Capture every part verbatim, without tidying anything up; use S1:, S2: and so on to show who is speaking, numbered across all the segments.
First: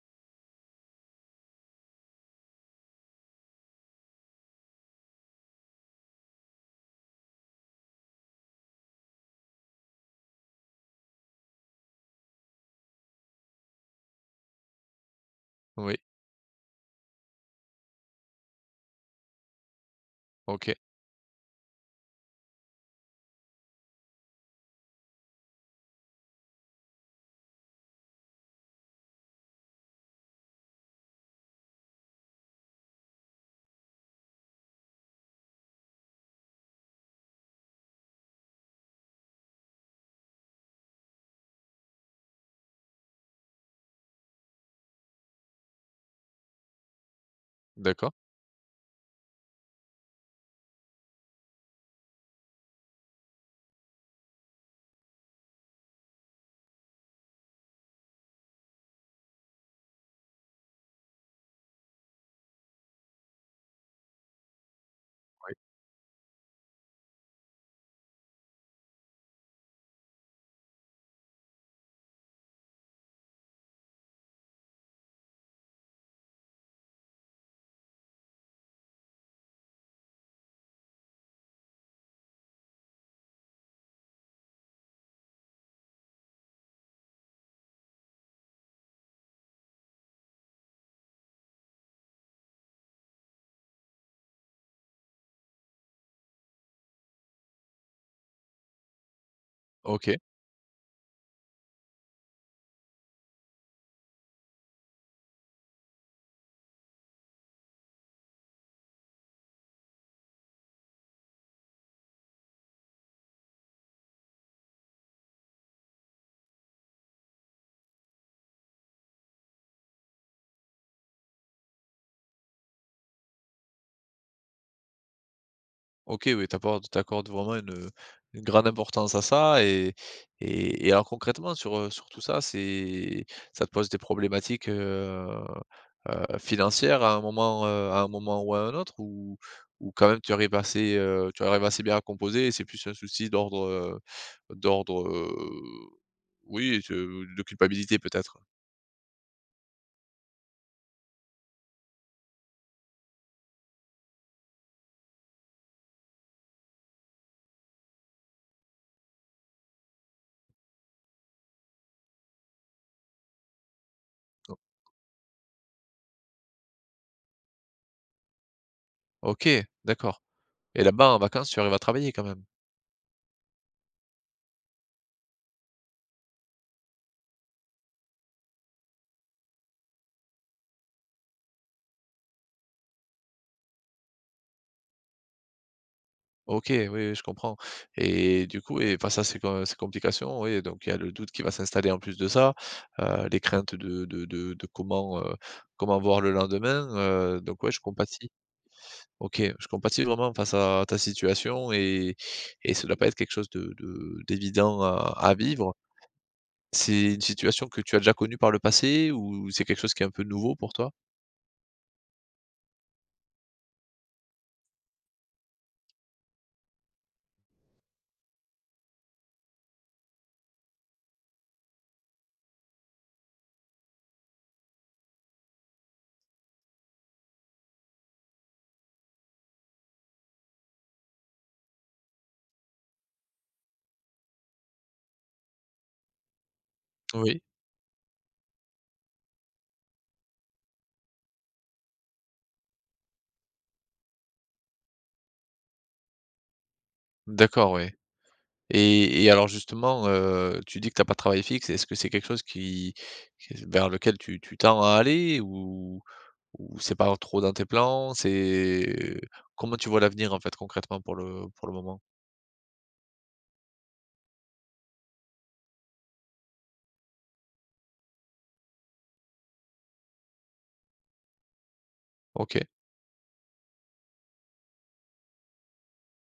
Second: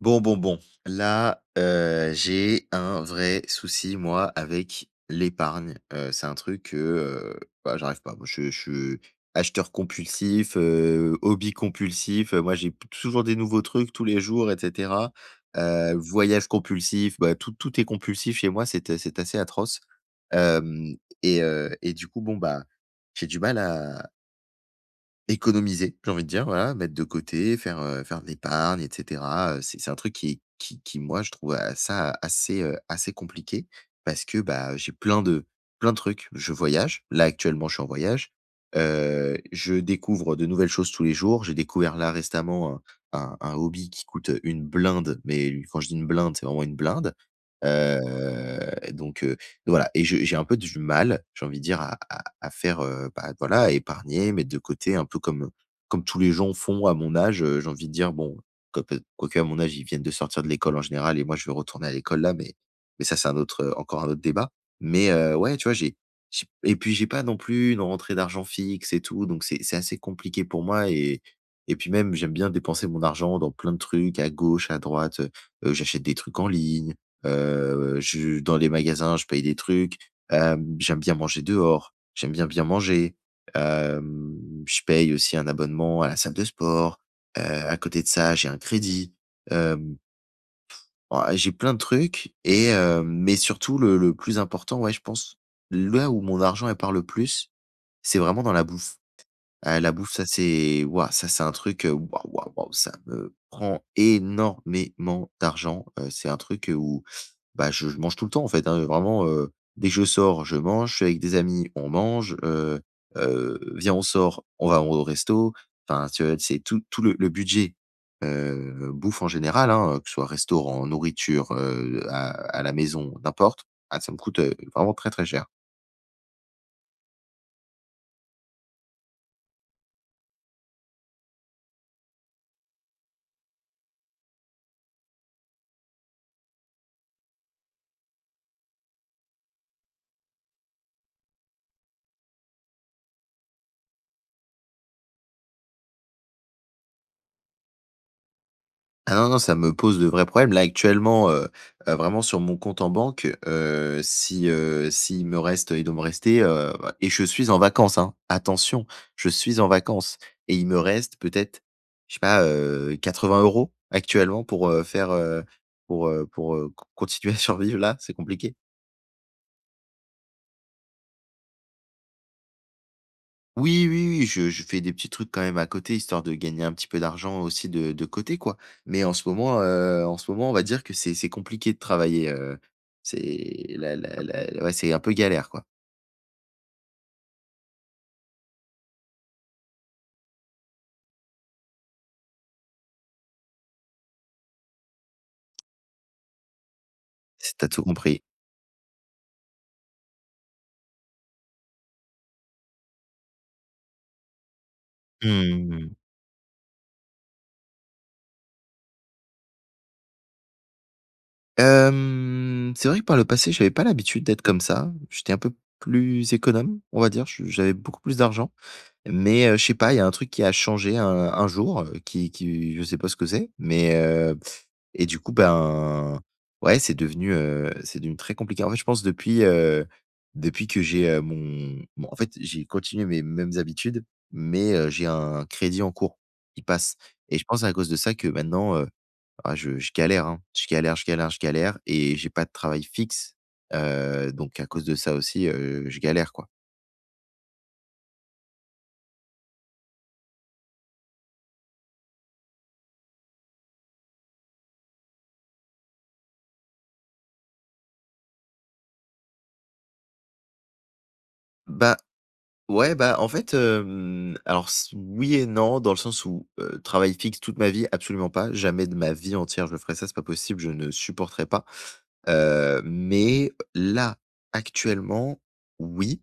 S1: Bon, bon, bon. Là, heu, j'ai un vrai souci, moi, avec l'épargne. Heu, c'est un truc que, heu, bah, j'arrive pas. Moi, je je suis acheteur compulsif, heu, hobby compulsif, heu, moi, j'ai p toujours des nouveaux trucs tous les jours et cetera. Heu,
S2: Oui,
S1: voyage compulsif, bah, tout tout est compulsif chez moi, c'est, c'est assez atroce.
S2: OK,
S1: Hem et heu et du coup, bon, bah, j'ai du mal à économiser, j'ai envie de dire, voilà, mettre de côté, faire, heu, faire de l'épargne et cetera, heu, c'est c'est un truc qui qui qui moi je trouve, heu, ça assez, heu, assez compliqué parce que, bah, j'ai plein de plein de trucs. Je voyage, là actuellement je suis en voyage, heu, je découvre de nouvelles choses tous les jours. J'ai découvert là récemment un un un hobby qui coûte une blinde, mais quand je dis une blinde, c'est vraiment une blinde, heu,
S2: d'accord.
S1: donc voilà, et je j'ai un peu du mal, j'ai envie de dire, à à à faire, heu, bah, voilà, à épargner, mettre de côté un peu comme, comme tous les gens font à mon âge, heu, j'ai envie de dire, bon, quoi peut quoique à mon âge, ils viennent de sortir de l'école en général et moi je vais retourner à l'école là, mais mais ça c'est un autre, heu, encore un autre débat. Mais heu, ouais, tu vois, j'ai j'ai et puis j'ai pas non plus une rentrée d'argent fixe et tout, donc c'est c'est assez compliqué pour moi, et et puis même, j'aime bien dépenser mon argent dans plein de trucs à gauche, à droite. Heu j'achète des trucs en ligne. Heu, je dans les magasins, je paye des trucs. Hem, j'aime bien manger dehors, j'aime bien bien manger. Hem, je paye aussi un abonnement à la salle de sport. Heu, à côté de ça, j'ai un crédit. Hem, Ouah, j'ai plein de trucs, et hem, mais surtout le le plus important, ouais, je pense, là où mon argent est part le plus, c'est vraiment dans la bouffe. Heu, la bouffe,
S2: OK,
S1: ça c'est waouh, ça c'est un truc, heu, waouh, waouh, waouh, ça me prend énormément d'argent. Heu, c'est un truc, heu, où, bah, je je mange tout le temps en fait, hein, vraiment, heu, dès que je sors, je mange, je suis avec des amis, on mange, heu heu, viens, on sort, on va au resto. Enfin, tu vois, c'est tout tout le le budget, heu, bouffe en général, hein, que ce soit restaurant, nourriture, heu, à à la maison, n'importe. Ah, ça me coûte, heu, vraiment très, très cher.
S2: OK, oui, tu apportes tu vraiment une, une grande importance à ça et et et alors concrètement sur, heu, sur tout ça, c'est ça te pose des problématiques, heu heu, financières à un moment, heu, à un moment ou à un autre? Ou ou quand même tu arrives assez, heu, tu arrives assez bien à composer et c'est plus un souci d'ordre, heu, d'ordre, heu, oui, de de culpabilité peut-être?
S1: Ah non, non, ça me pose de vrais problèmes. Là, actuellement, heu heu, vraiment sur mon compte en banque, heu, si, heu, s'il me reste, il doit me rester, heu et je suis en vacances, hein. Attention, je suis en vacances, et il me reste peut-être, je sais pas, heu, quatre-vingts euros actuellement pour, heu, faire, heu, pour, heu pour, heu, c continuer à survivre là, c'est compliqué.
S2: OK, d'accord et là-bas en vacances, tu arrives à travailler quand même?
S1: Oui, oui, oui, je je fais des petits trucs quand même à côté, histoire de gagner un petit peu d'argent aussi de de côté, quoi. Mais en ce moment, heu, en ce moment, on va dire que c'est c'est compliqué de travailler, heu, c'est la la la ouais, c'est un peu galère, quoi,
S2: OK, oui, oui, je comprends et du coup et enfin ça c'est com c'est complication, oui, donc il y a le doute qui va s'installer en plus de ça, heu, les craintes de de de de comment, heu, comment voir le lendemain, heu,
S1: si
S2: donc
S1: tu
S2: ouais, je
S1: tout compris.
S2: compatis. OK, je compatis vraiment face à ta situation et et ça doit pas être quelque chose de de d'évident à à vivre.
S1: Mmh.
S2: C'est une situation que tu as déjà connue par le passé ou c'est quelque chose qui est un peu nouveau pour toi?
S1: Hem, c'est vrai que par le passé, j'avais pas l'habitude d'être comme ça. J'étais un peu plus économe, on va dire. Je J'avais beaucoup plus d'argent. Mais, heu, je sais pas, il y a un truc qui a changé un un jour, heu, qui qui je sais pas ce que c'est, mais, heu et du coup, ben, ouais, c'est devenu, heu, c'est devenu très compliqué. En fait, je pense depuis, heu, depuis que j'ai, heu, mon mon en fait, j'ai continué mes mêmes habitudes, mais, heu, j'ai un crédit en cours qui passe, et
S2: Oui,
S1: je pense à cause de ça que maintenant, heu, ah je je galère, hein. Je galère, je galère, je galère, et j'ai pas de travail fixe, heu, donc à cause de ça aussi, heu, je galère, quoi.
S2: d'accord, oui. Et et alors justement, heu, tu dis que t'as pas de travail fixe. Est-ce que c'est quelque chose qui qui vers lequel tu tu tends à aller ou ou c'est pas trop dans tes plans? C'est comment tu vois l'avenir en fait concrètement pour le pour le
S1: Bah
S2: moment?
S1: ouais, bah, en fait, hem, alors s oui et non, dans le sens où, heu, travail fixe toute ma vie, absolument pas. Jamais de ma vie entière je ferai ça, c'est pas possible, je ne supporterai pas.
S2: OK,
S1: Heu, mais là, actuellement, oui,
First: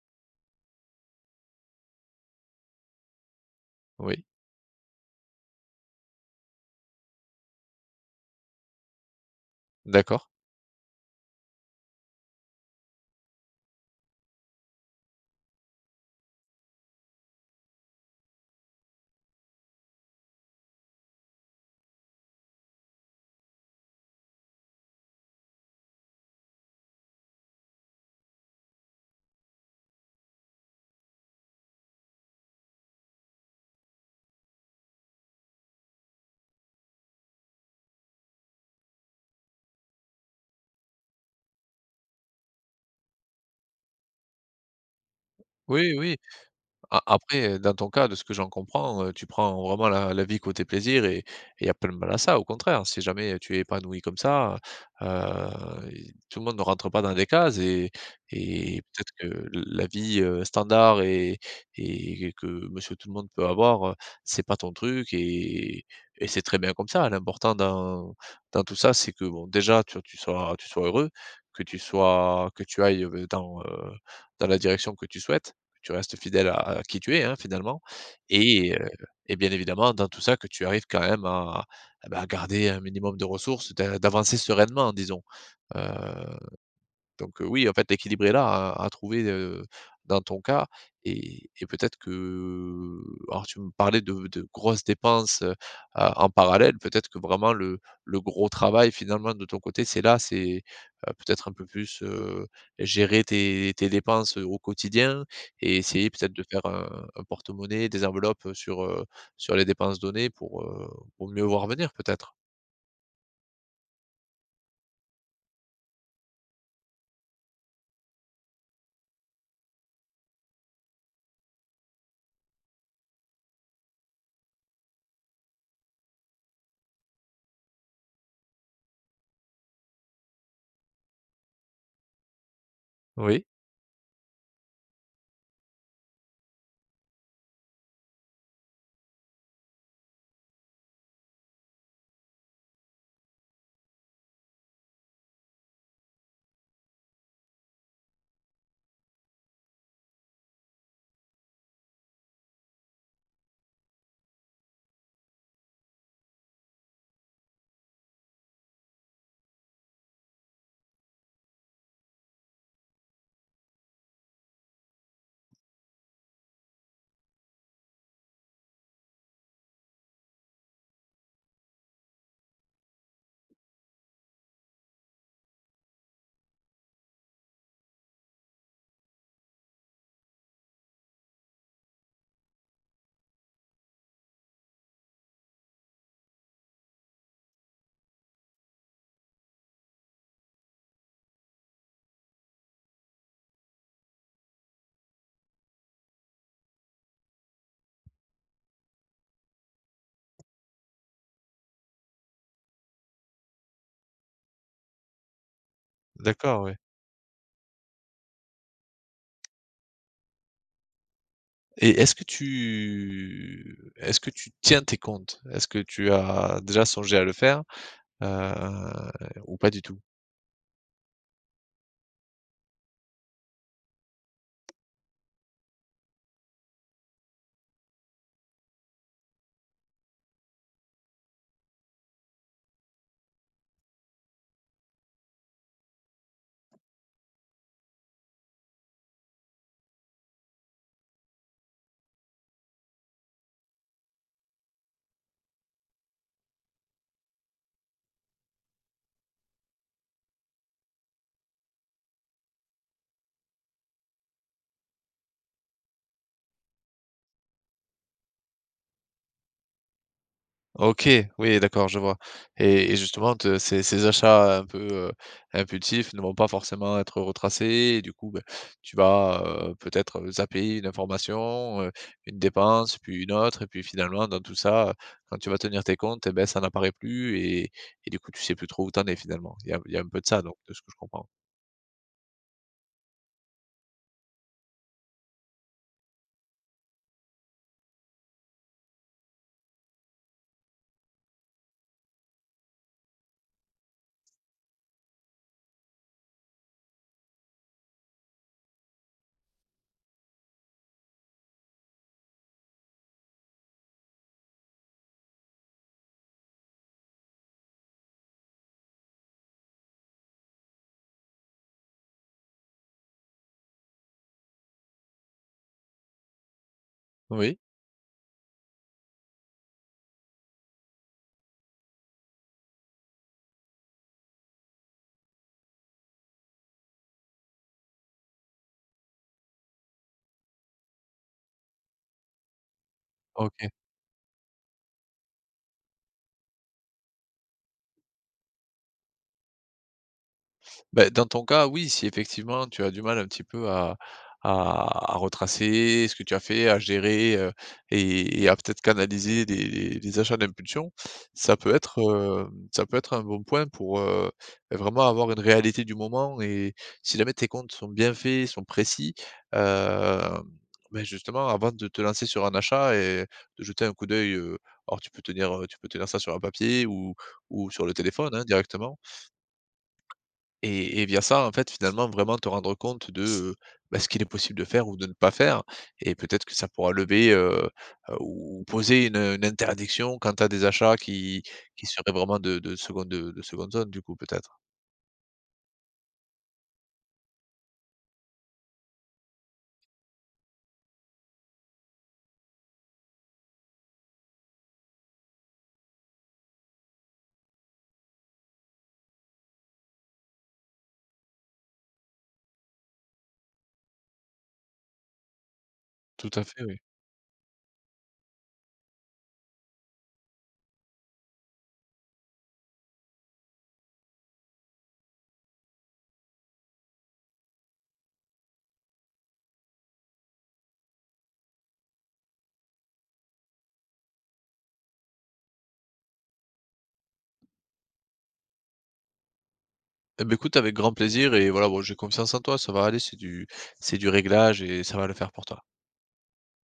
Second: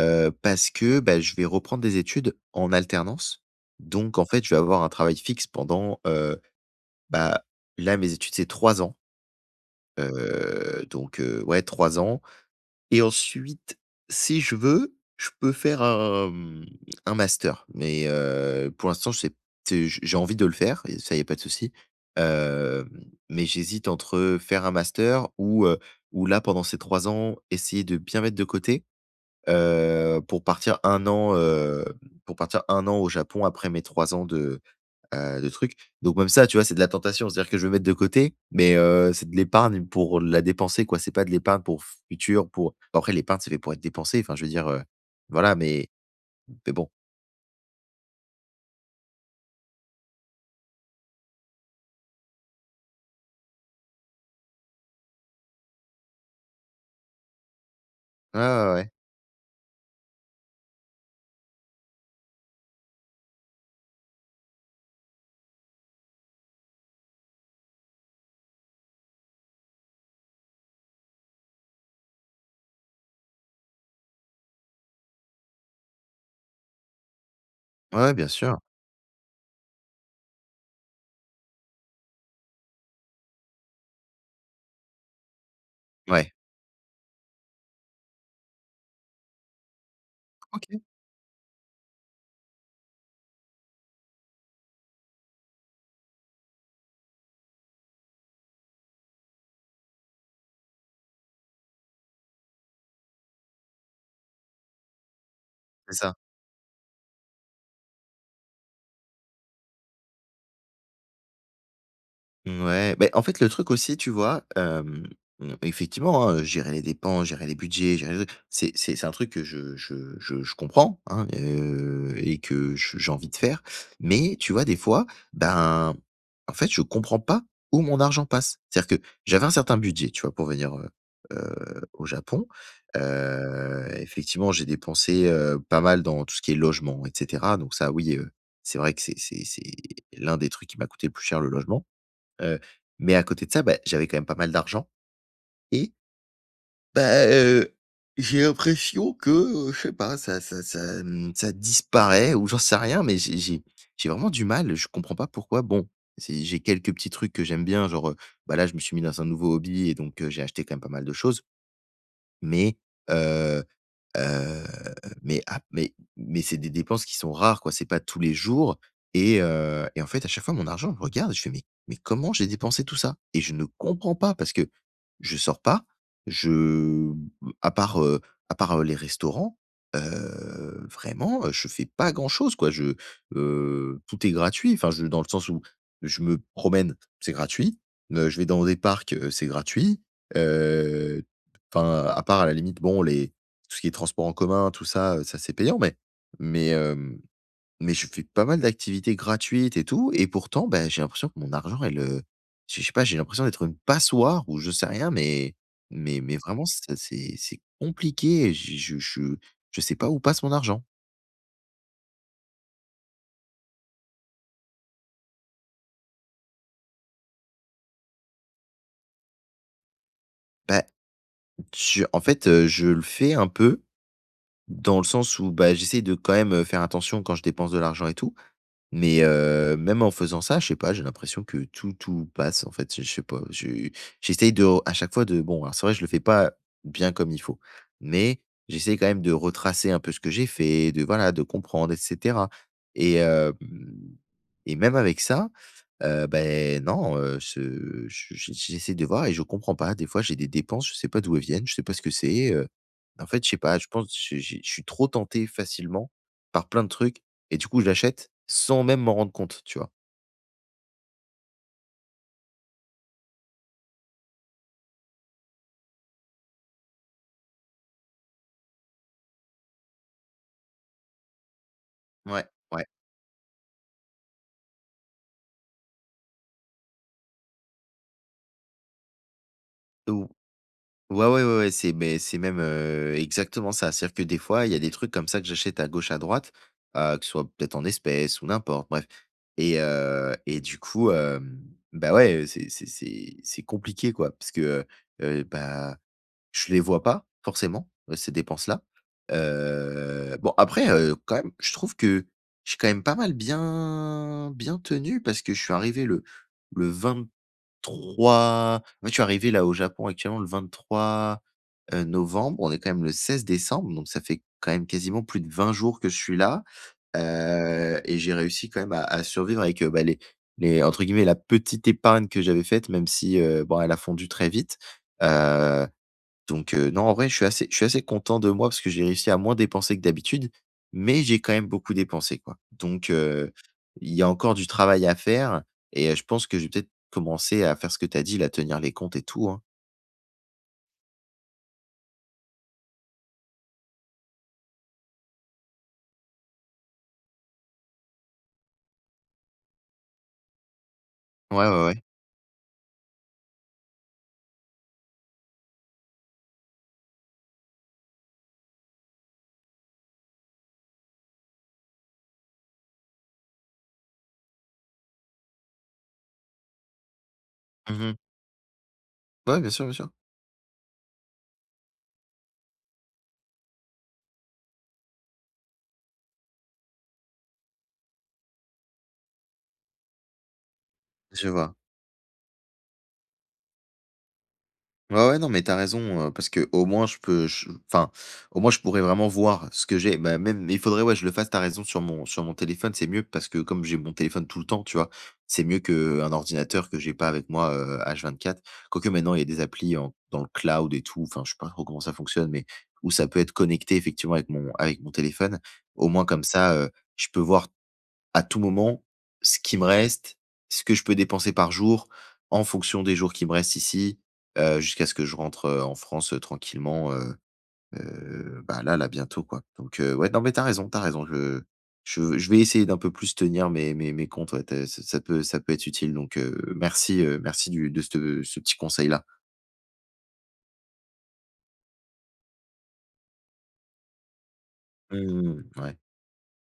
S1: heu, parce que, bah, je vais reprendre des études en alternance. Donc
S2: oui,
S1: en fait, je vais avoir un travail fixe pendant, heu, bah, là mes études c'est trois ans,
S2: d'accord.
S1: heu, donc heu, ouais trois ans. Et ensuite, si je veux, je peux faire un, mmh, un master, mais heu, pour l'instant, je sais c'est j j'ai envie de le faire et ça, il y a pas de souci. Hem, mais j'hésite entre faire un master ou, heu, ou là, pendant ces trois ans, essayer de bien mettre de côté, heu, pour partir un an, heu, pour partir un an au Japon après mes trois ans de Heu, de trucs. Donc même ça, tu vois, c'est de la tentation. C'est-à-dire que je vais mettre de côté, mais heu, c'est de l'épargne pour la dépenser, quoi. C'est pas de l'épargne pour futur, pour bon, après l'épargne, c'est fait pour être dépensé. Enfin, je veux dire, heu, voilà, mais
S2: Oui, oui.
S1: mais bon.
S2: A après, heu, dans ton cas, de ce que j'en comprends, heu, tu prends vraiment la la vie côté plaisir et il y a pas de mal à ça, au contraire. Si jamais, tu es épanoui comme ça, heu, et tout le monde ne rentre pas dans des cases et
S1: Ouais, ouais,
S2: et
S1: ouais.
S2: peut-être que la vie, heu, standard et et que monsieur tout le monde peut avoir, heu, c'est pas ton truc et et c'est très bien comme ça. L'important dans dans tout ça, c'est que, bon, déjà, tu tu sois tu sois heureux, que tu sois que tu ailles, heu, dans, heu, dans la direction que tu souhaites tu restes fidèle à à qui tu es, hein, finalement
S1: Ouais, bien sûr.
S2: et heu et bien évidemment dans tout ça que tu arrives quand même à, eh ben, à bah, garder un minimum de ressources, d'a d'avancer sereinement disons, heu
S1: Ouais.
S2: donc, heu, oui, en fait, l'équilibre est là à à trouver, heu, dans ton cas
S1: OK,
S2: et et peut-être que alors tu me parlais de de grosses dépenses, heu, a en parallèle. Peut-être que vraiment le le gros travail finalement de ton côté, c'est là, c'est, heu, peut-être un peu plus, heu, gérer tes tes dépenses, au quotidien et
S1: c'est
S2: essayer
S1: ça.
S2: peut-être de faire un un porte-monnaie, des enveloppes, sur, heu, sur les dépenses données pour, heu, pour mieux voir venir peut-être?
S1: Ouais, ben en fait, le truc aussi, tu vois, hem, mmh, effectivement, hein, gérer les dépenses, gérer les budgets, gérer le c'est c'est c'est un truc que je je je je comprends, hein, heu et que je j'ai envie de faire. Mais tu vois, des fois, ben, en fait, je comprends pas où mon argent passe. C'est-à-dire que j'avais un certain budget, tu vois, pour venir, heu heu, au Japon.
S2: Oui,
S1: Heu, effectivement, j'ai dépensé, heu, pas mal dans tout ce qui est logement et cetera. Donc ça, oui, heu, c'est vrai que c'est c'est c'est l'un des trucs qui m'a coûté le plus cher, le logement. Heu, mais à côté de ça, bah, j'avais quand même pas mal d'argent, et bah, heu, j'ai l'impression que, heu, je sais pas, ça ça ça, mmh, ça disparaît ou j'en sais rien, mais j'ai j'ai j'ai vraiment du mal, je comprends pas pourquoi. Bon, c'est j'ai quelques petits trucs que j'aime bien, genre, heu, bah, là, je me suis mis dans un nouveau hobby et donc heu, j'ai acheté quand même pas mal de choses. Mais, heu heu, mais ap mais mais c'est des dépenses qui sont rares, quoi, c'est pas tous les jours, et heu et en fait, à chaque fois, mon argent, je regarde je fais: «Mais mais comment j'ai dépensé tout ça?» et je ne comprends pas parce que je sors pas, je à part, heu, à part, heu, les restaurants, heu, vraiment, heu, je fais pas grand-chose, quoi. Je, heu, tout est gratuit, enfin, je dans le sens où je me promène, c'est gratuit, heu, je vais dans des parcs, heu, c'est gratuit. Enfin, à part à la limite, bon, les tout ce qui est transport en commun, tout ça, heu, ça c'est payant, mais mais hem, mais je fais pas mal d'activités gratuites et tout, et pourtant, ben j'ai l'impression que mon argent elle, heu, je sais pas, j'ai l'impression d'être une passoire ou je sais rien, mais mais mais
S2: d'accord,
S1: vraiment
S2: oui.
S1: ça c'est c'est compliqué. je je je je sais pas où passe mon argent.
S2: Et est-ce que tu est-ce que tu tiens tes comptes? Est-ce que tu as déjà songé à le faire, heu, ou pas du tout?
S1: Bah, je en fait, heu, je le fais un peu dans le sens où, bah, j'essaie de quand même, heu, faire attention quand je dépense de l'argent et tout. Mais heu, même en faisant ça, je sais pas, j'ai l'impression que tout tout passe en fait, je je sais pas, je j'essaye de à chaque fois de bon, alors c'est vrai je le fais pas bien comme il faut, mais j'essaye quand même de retracer un peu ce que j'ai fait, de voilà, de comprendre et cetera, et hem et même avec ça, heu, beh, non, heu, ce je j'e j'essaie de voir, et je comprends pas. Des fois, j'ai des dépenses, je sais pas d'où elles viennent, je sais pas ce que c'est, heu, en fait, je sais pas, je pense j'ai j'ai je je suis trop tenté facilement par plein de trucs, et du coup, je l'achète sans même m'en rendre compte, tu vois?
S2: OK, oui, d'accord, je vois et et justement te ces ces achats un peu, heu, impulsifs ne vont pas forcément être retracés et du coup, beh, tu vas, heu, peut-être, zapper une information, heu, une
S1: Ouais, ouais.
S2: dépense, puis une autre et puis finalement dans tout ça, heu, quand tu vas tenir tes comptes et beh, ça n'apparaît plus et et du coup tu sais plus trop où t'en es finalement. Il y a il y a un peu de
S1: Ou
S2: ça donc de ce que je comprends.
S1: ouais, ouais, ouais, ouais, c'est mais c'est même, heu, exactement ça. C'est-à-dire que des fois, il y a des trucs comme ça que j'achète à gauche, à droite, heu, que ce soit peut-être en espèces ou n'importe, bref, et heu et du coup, hem, bah, ouais, c'est c'est c'est c'est compliqué, quoi, parce que, heu bah, je les vois pas forcément, heu, ces dépenses-là. Heu, bon, après, heu, quand même, je trouve que je suis quand même pas mal bien bien tenu parce que je suis arrivé le le vingt trois moi, je suis arrivé là au Japon actuellement le vingt-trois, heu, novembre. On est quand même le seize décembre, donc ça fait quand même quasiment plus de vingt jours que je suis là,
S2: Oui,
S1: heu et j'ai réussi quand même à à survivre avec, heu, bah, les les entre guillemets «la petite épargne» que j'avais faite, même si, heu, bon, elle a fondu très vite, heu donc heu, non, en vrai, je suis assez je suis assez content de moi parce que j'ai réussi à moins dépenser que d'habitude, mais j'ai quand même beaucoup dépensé, quoi. Donc heu,
S2: OK.
S1: il y a encore du travail à faire, et heu, je pense que je vais peut-être commencer à faire ce que tu as dit là, tenir les comptes et tout, hein.
S2: Beh, dans ton cas, oui, si effectivement tu as du mal un petit peu à à à retracer ce que tu as fait, à gérer, heu et et à peut-être canaliser des des des achats d'impulsion, ça
S1: Ouais, ouais,
S2: peut être,
S1: ouais.
S2: heu, ça peut être un bon point pour, heu, vraiment avoir une réalité du moment et si jamais tes comptes sont bien faits, sont précis, hem, beh, justement avant de te lancer sur un achat et de jeter un coup d'œil, heu, alors tu peux tenir, tu peux tenir ça sur un papier ou ou sur le
S1: Mmh.
S2: téléphone, hein, directement.
S1: Ouais, bien sûr, bien sûr.
S2: Et et via ça, en fait, finalement, vraiment te rendre compte de, heu, bah, ce qu'il est possible de faire ou de ne pas faire et peut-être que ça pourra lever, heu heu, ou poser une, une interdiction quant à des achats qui
S1: Je vois.
S2: qui seraient vraiment de de seconde de de seconde zone du coup, peut-être.
S1: Ouais, ouais, non, mais t'as raison, heu, parce que au moins je peux je enfin, au moins je pourrais vraiment voir ce que j'ai. Bah, même il faudrait, ouais, je le fasse, t'as raison, sur mon sur mon téléphone, c'est mieux parce que comme j'ai mon téléphone tout le temps, tu vois? C'est mieux qu'un ordinateur que j'ai pas avec moi, heu, h quatre quoique maintenant, il y a des applis en dans le cloud et tout, enfin, je sais pas trop comment ça fonctionne, mais où ça peut être connecté effectivement avec mon avec mon téléphone. Au moins
S2: Tout
S1: comme
S2: à fait,
S1: ça,
S2: oui.
S1: heu, je peux voir à tout moment ce qui me reste, ce que je peux dépenser par jour en fonction des jours qui me restent ici, heu, jusqu'à ce que je rentre, heu, en France, heu, tranquillement, heu heu, bah, là là bientôt quoi. Donc heu, ouais, non mais t'as raison, t'as raison. Je je je vais essayer d'un peu plus tenir mes mes mes comptes, ouais, tu ça ça peut ça peut être utile donc heu, merci, heu, merci du de ce ce petit conseil là.
S2: Eh beh, écoute, avec grand plaisir et voilà, bon, j'ai confiance en toi, ça va aller, c'est du c'est du réglage et ça va le faire pour toi.
S1: Mmh, ouais.